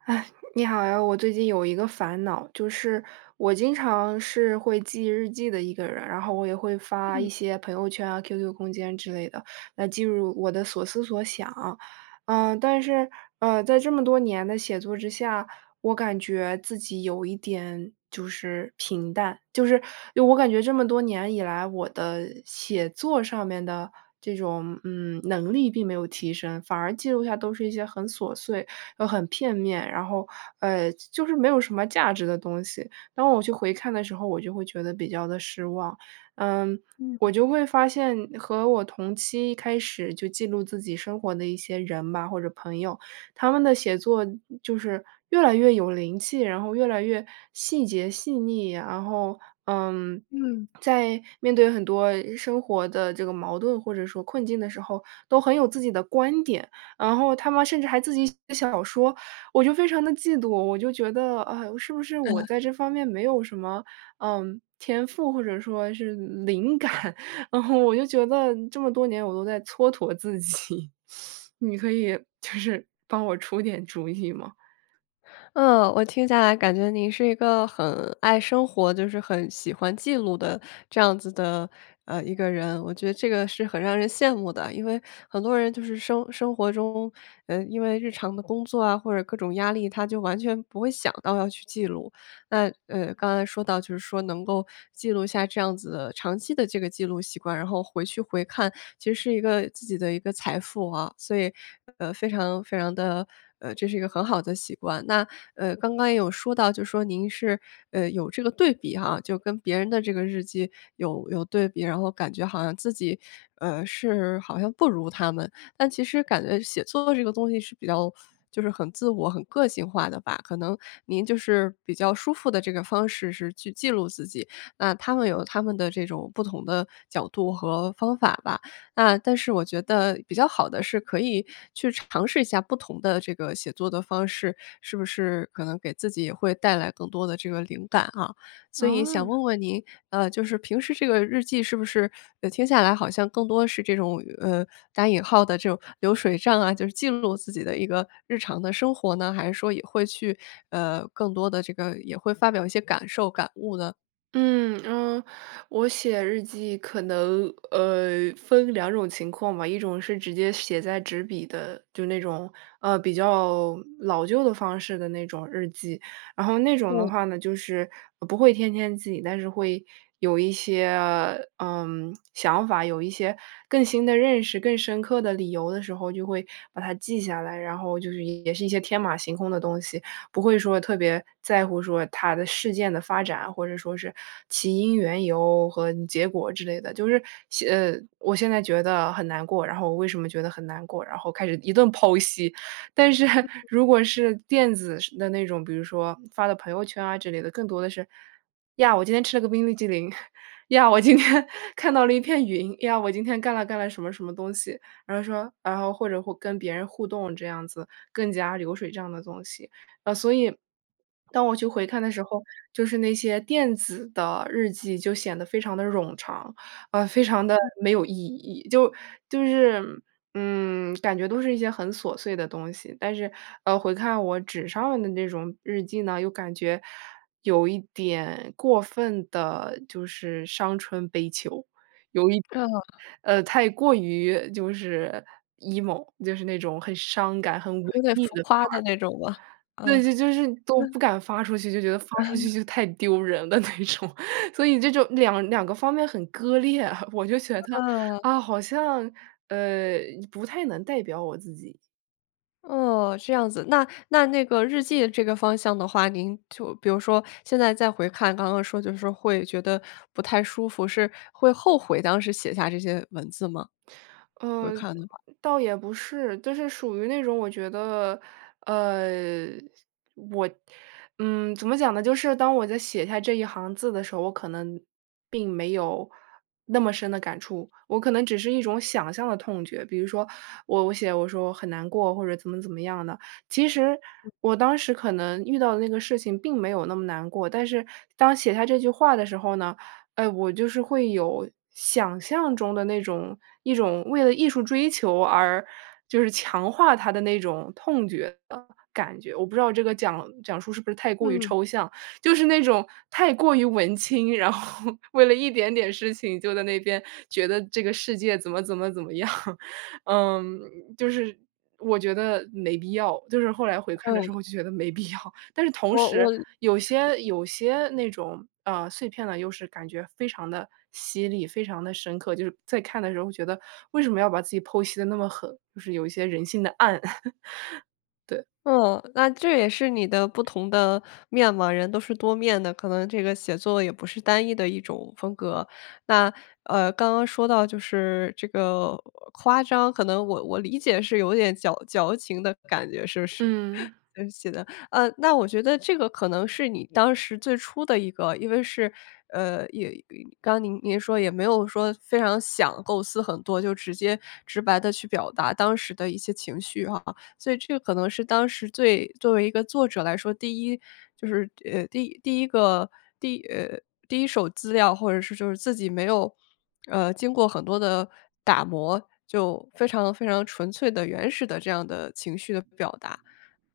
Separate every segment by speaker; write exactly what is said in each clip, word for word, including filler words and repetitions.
Speaker 1: 唉，你好呀，我最近有一个烦恼，就是我经常是会记日记的一个人，然后我也会发一
Speaker 2: 嗯。
Speaker 1: 些朋友圈啊，qq 空间之类的，来记入我的所思所想。嗯，但是，呃，在这么多年的写作之下，我感觉自己有一点就是平淡，就是我感觉这么多年以来，我的写作上面的这种，嗯，能力并没有提升，反而记录下都是一些很琐碎又很片面，然后呃，就是没有什么价值的东西，当我去回看的时候我就会觉得比较地失望。嗯，我
Speaker 2: 嗯。
Speaker 1: 就会发现和我同期一开始就记录自己生活的一些人吧，或者朋友，他们的写作就是越来越有灵气，然后越来越细节、细腻，然后，嗯，
Speaker 2: 嗯。
Speaker 1: 在面对很多生活的这个矛盾或者说困境的时候，都很有自己的观点，然后他们甚至还自己写小说，我就非常地嫉妒。我就觉得，唉，是不是我
Speaker 2: 呃。
Speaker 1: 在这方面没有什么，嗯，天赋，或者说是灵感，然后我就觉得这么多年我都在蹉跎自己，你可以就是，帮我出点主意吗？
Speaker 2: 嗯。我听下来感觉你是一个很爱生活就是很喜欢记录的这样子的，呃，一个人，我觉得这个是很让人羡慕的。因为很多人就是生生活中，呃，因为日常的工作啊或者各种压力，他就完全不会想到要去记录。那，呃，刚才说到就是说能够记录下这样子的长期的这个记录习惯，然后回去回看，其实是一个自己的一个财富啊，所以，呃，非常非常地呃，这是一个很好的习惯。那，呃，刚刚也有说到就说您是，呃，有这个对比哈，就跟别人的这个日记有有对比，然后感觉好像自己，呃，是好像不如他们。但其实感觉写作这个东西是比较就是很自我、很个性化的吧，可能您就是比较舒服的这个方式是去记录自己，那他们有他们的这种不同的角度和方法吧。那但是我觉得比较好的是可以去尝试一下不同的这个写作的方式，是不是可能给自己也会带来更多的这个灵感啊。所以想
Speaker 1: 哦。
Speaker 2: 问问您，呃，就是平时这个日记是不是呃，听下来好像更多是这种，呃，打引号的这种流水账啊，就是记录自己的一个日常的生活呢？还是说也会去呃，更多的这个也会发表一些感受、感悟呢？
Speaker 1: 嗯，嗯，我写日记可能，呃，分两种情况吧，一种是直接写在纸笔的就那种，呃，比较老旧的方式的那种日记。然后那种的
Speaker 2: 嗯。
Speaker 1: 话呢，就是不会天天记，但是会有一些，嗯，想法，有一些更新的认识，更深刻的理由的时候就会把它记下来，然后就是也是一些天马行空的东西，不会说特别在乎说它的事件的发展，或者说是起因、缘由和结果之类的，就是写呃，我现在觉得很难过，然后我为什么觉得很难过，然后开始一顿剖析。但是如果是电子式的那种，比如说发到朋友圈啊之类的，更多的是，“呀，我今天吃了个冰淇淋”，“呀，我今天看到了一片云”，“呀，我今天干了干了什么什么东西”，然后说然后或者会跟别人互动这样子，更加流水这样的东西。呃，所以 当我去回看的时候，就是那些电子的日记就显得非常地冗长，呃，非常地
Speaker 2: 嗯。
Speaker 1: 没有意义，就就是嗯，感觉都是一些很琐碎的东西。但是，呃，回看我纸上的那种日记呢，又感觉有一点过分地就是伤春悲秋，有一
Speaker 2: 呃。
Speaker 1: 呃，太过于就是 emo，就是那种很伤感、很文
Speaker 2: 有点
Speaker 1: 艺
Speaker 2: 浮
Speaker 1: 的
Speaker 2: 夸
Speaker 1: 范
Speaker 2: 的
Speaker 1: 儿。
Speaker 2: 那种吗？啊。
Speaker 1: 对，
Speaker 2: 嗯。
Speaker 1: 就就是都不敢发出去，就觉得发出去 就太丢人了那种，所以这种两两个方面很割裂，我就觉得，
Speaker 2: 嗯。
Speaker 1: 啊，好像呃，不太能代表我自己。
Speaker 2: 哦，这样子，那那那个日记这个方向的话，您就比如说，现在再回看，刚刚说就是说会觉得不太舒服，是会后悔当时写下这些文字吗？回
Speaker 1: 嗯，
Speaker 2: 看
Speaker 1: 呃
Speaker 2: 的话。
Speaker 1: 倒也不是，就是属于那种我觉得，呃，我嗯，怎么讲呢，就是当我在写下这一行字的时候，我可能并没有那么深的感触，我可能只是一种想象的痛觉。比如说我我写我说“我很难过”，或者怎么怎么样的。其实我当时可能遇到的那个事情并没有那么难过，但是当写下这句话的时候呢，哎，我就是会有想象中的那种一种为了艺术追求而就是强化它的那种痛觉的感觉。我不知道这个讲讲述，是不是太过于
Speaker 2: 嗯。
Speaker 1: 抽象。就是那种太过于文青，然后为了一点点事情就在那边觉得这个世界怎么怎么怎么样。嗯，就是，我觉得没必要，就是后来回看的时
Speaker 2: 嗯。
Speaker 1: 候就觉得没必要，但是同
Speaker 2: 我
Speaker 1: 时
Speaker 2: 我
Speaker 1: 有些有些那种啊，碎片呢，又是感觉非常地犀利、非常地深刻，就是在看的时候觉得，为什么要把自己剖析得那么狠，就是有一些人性的暗。对。
Speaker 2: 嗯，那这也是你的不同的面貌。人都是多面的，可能这个写作也不是单一的一种风格。那，呃，刚刚说到就是这个夸张，可能我我理解是有点矫矫情的感觉，是不是？
Speaker 1: 嗯。
Speaker 2: 嗯写的呃，那我觉得这个可能是你当时最初的一个因为是呃，也也刚您您说也没有说非常想构思很多，就直接直白地去表达当时的一些情绪哈。所以这可能是当时最作为一个作者来说，第一就是，呃，第第一个第呃，第一手资料，或者是就是自己没有，呃，经过很多的打磨，就非常非常纯粹的、原始的这样的情绪的表达。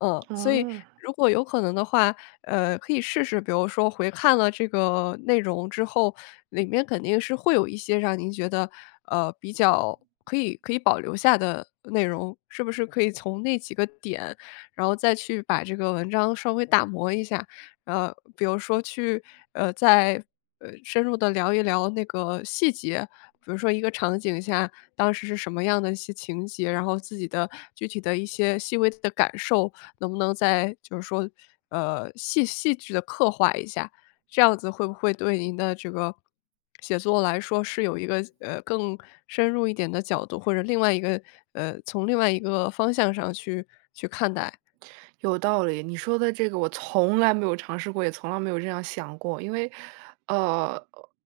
Speaker 2: 嗯，所以
Speaker 1: 哦。
Speaker 2: 如果有可能的话，呃，可以试试比如说回看了这个内容之后，里面肯定是会有一些让您觉得，呃，比较可以可以保留下的内容。是不是可以从那几个点，然后再去把这个文章稍微打磨一下。呃，比如说去呃，再呃，深入地聊一聊那个细节，比如说一个场景下，当时是什么样的一些情节，然后自己的具体的一些细微的感受，能不能再就是说，呃，戏戏剧地刻画一下。这样子会不会对您的这个 写作来说是有一个，呃，更深入一点的角度，或者另外一个呃，从另外一个方向上去去看待。
Speaker 1: 有道理，你说的这个我从来没有尝试过，也从来没有这样想过。因为，呃，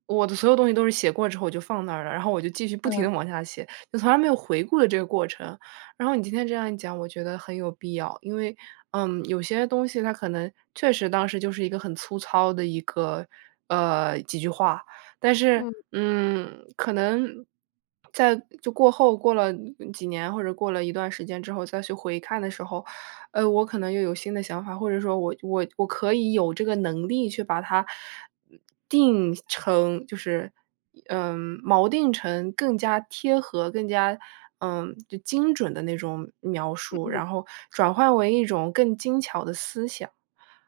Speaker 1: 我的所有东西都是写过之后，我就放那儿了，然后我就继续不停
Speaker 2: 嗯。
Speaker 1: 地往下写。就从来没有回顾的这个过程，然后你今天这样一讲，我觉得很有必要。因为，嗯，有些东西，它可能确实当时就是一个很粗糙的一个呃，几句话。但是，
Speaker 2: 嗯。
Speaker 1: 嗯，可能在就过后过了几年，或者过了一段时间之后，再去回看的时候，呃，我可能又有新的想法，或者说我我我可以有这个能力，去把它，呃，定成就是，一嗯，锚定成更加贴合，更加嗯，精准的那种描述，
Speaker 2: 嗯。
Speaker 1: 然后转化为一种更精巧的思想。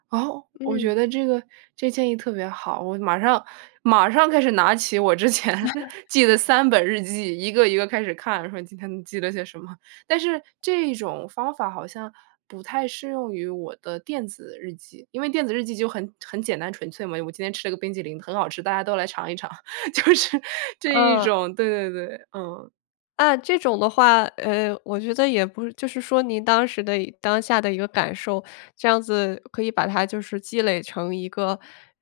Speaker 1: 哦，我觉
Speaker 2: 嗯。
Speaker 1: 得这个这建议特别好，我马上马上开始拿起我之前 记的三本日记，一个一个开始看，说今天记了些什么。但是这一种方法好像不太适用于我的电子日记，因为电子日记就很很简单纯粹嘛，“我今天吃了个冰淇淋很好吃，大家都来尝一尝”，就是这一
Speaker 2: 啊。
Speaker 1: 种对对对，嗯。
Speaker 2: 嗯，这种的话呃，我觉得也不是就是说您当时的当下的一个感受，这样子可以把它就是积累成一个，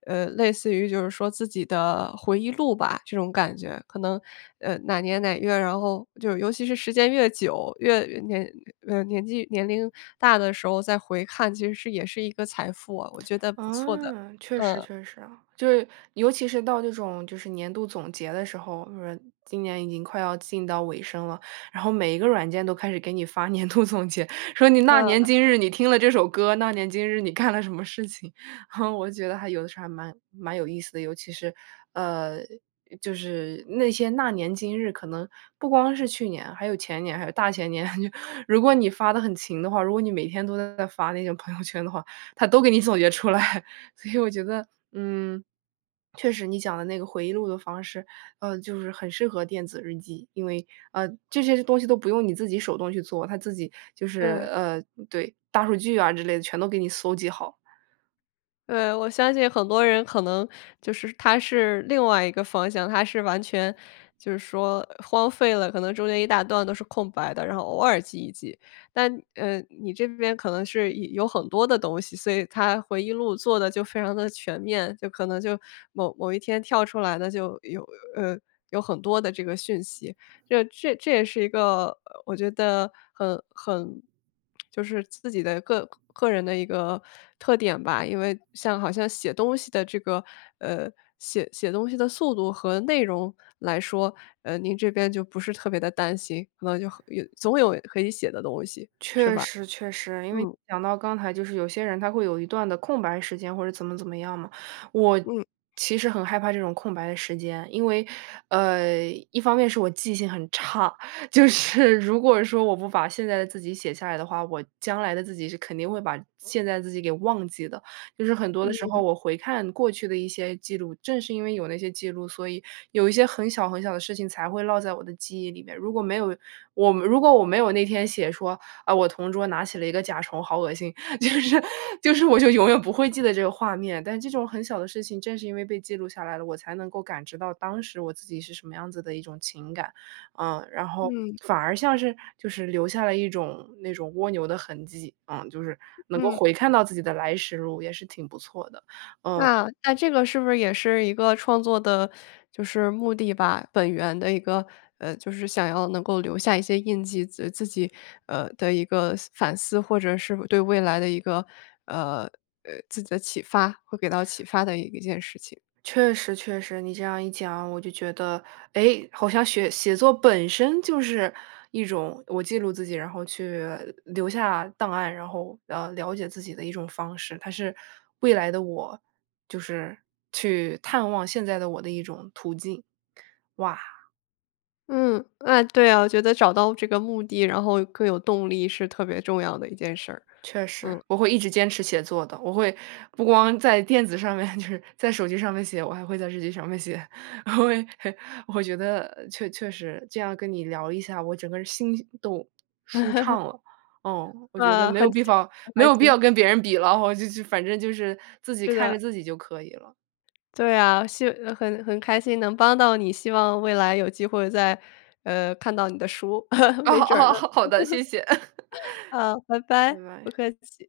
Speaker 2: 呃，类似于就是说自己的回忆录吧，这种感觉。可能，呃，哪年哪月儿，然后就是尤其是时间越久，越年呃，年纪年龄大的时候再回看其实也是一个财富啊，我觉得不错的。
Speaker 1: 啊，确实
Speaker 2: 嗯。
Speaker 1: 确实啊，就是尤其是到这种就是年度总结的时候，今年已经快要进到尾声了，然后每一个软件都开始给你发年度总结，说你那年
Speaker 2: 嗯。
Speaker 1: 今日你听了这首歌，那年今日你干了什么事情，我就觉得还有的时候还蛮蛮有意思的。尤其是呃，就是那些"那年今日"可能不光是去年，还有前年，还有大前年。如果你发得很勤的话，如果你每天都在发那个朋友圈的话，它都给你总结出来。所以我觉得嗯，确实你讲的那个回忆录的方式，呃，就是很适合电子日记，因为，呃，这些东西都不用你自己手动去做，它自己就是，
Speaker 2: 对。
Speaker 1: 呃对，大数据啊之类的，全都给你搜集好。
Speaker 2: 呃，我相信很多人可能就是他是另外一个方向，他是完全就是说荒废了，可能中间一大段都是空白的，然后偶尔记一记。但呃，你这边可能是有有很多的东西，所以它回忆录做得就非常地全面，就可能就某某一天跳出来的就有呃，有很多的这个讯息。这这这也是一个，呃，我觉得很很 就是自己的个个人的一个特点吧，因为像好像写东西的这个呃，写写东西的速度和内容来说，呃，您这边就不是特别地担心，可能就和有总有可以写的东西，是
Speaker 1: 确
Speaker 2: 吧？
Speaker 1: 实确实，因为
Speaker 2: 嗯。
Speaker 1: 讲到刚才就是有些人他会有一段的空白时间或者怎么怎么样嘛。我
Speaker 2: 嗯。
Speaker 1: 其实很害怕这种空白的时间，因为，呃，一方面是我记性很差，就是如果说我不把现在的自己写下来的话，我将来的自己是肯定会把现在的自己给忘记的。就是很多的时候
Speaker 2: 嗯。
Speaker 1: 我回看过去的一些记录，正是因为有那些记录，所以有一些很小很小的事情，才会落在我的记忆里面。如果没有我如果我没有那天写说，“啊，我同桌拿起了一个甲虫，好恶心”，就是就是我就永远不会记得这个画面。但这种很小的事情正是因为被记录下来了，我才能够感知到当时我自己是什么样子的一种情感。嗯，然后，
Speaker 2: 嗯。
Speaker 1: 反而像是就是留下了一种那种蜗牛的痕迹，嗯，就是能够
Speaker 2: 嗯。
Speaker 1: 回看到自己的来时路也是挺不错的。嗯。
Speaker 2: 那那这个是不是也是一个创作的就是目的吧，本源的一个，呃，就是想要能够留下一些印记，自呃，自己，呃的一个思反思，或者是对未来的一个呃呃，自己的启发会给到启发的一件事情。
Speaker 1: 确实确实，你这样一讲，我就觉得，诶，好像雪写作本身就是一种我记录自己，然后去留下档案，然后，呃，了解自己的一种方式。它是未来的我就是去探望现在的我的一种途径。哇！
Speaker 2: 嗯。万对啊，我觉得找到这个目的，然后更有动力是特别重要的一件事儿。
Speaker 1: 确实。
Speaker 2: 嗯。
Speaker 1: 我会一直坚持写作的，我会不光在电子上面就是在手机上面写，我还会在日记上面写。我觉得确确实，这样跟你聊一下，我整个心都，舒 畅了。嗯，我觉得
Speaker 2: 啊，
Speaker 1: 没有
Speaker 2: 很
Speaker 1: 必
Speaker 2: 幸
Speaker 1: 方
Speaker 2: 很
Speaker 1: 没
Speaker 2: 开
Speaker 1: 有必要
Speaker 2: 心。
Speaker 1: 跟别人比了，哦，就就反正就是自己
Speaker 2: 是
Speaker 1: 看着
Speaker 2: 的。
Speaker 1: 自己就可以了。
Speaker 2: 对啊。谢呃，很很开心能帮到你，希望未来有机会再呃，看到你的书，
Speaker 1: 哦
Speaker 2: 没准儿呢。
Speaker 1: 哦。好好的，谢谢。
Speaker 2: 好，拜
Speaker 1: 拜
Speaker 2: 拜，不
Speaker 1: 拜。
Speaker 2: 客气。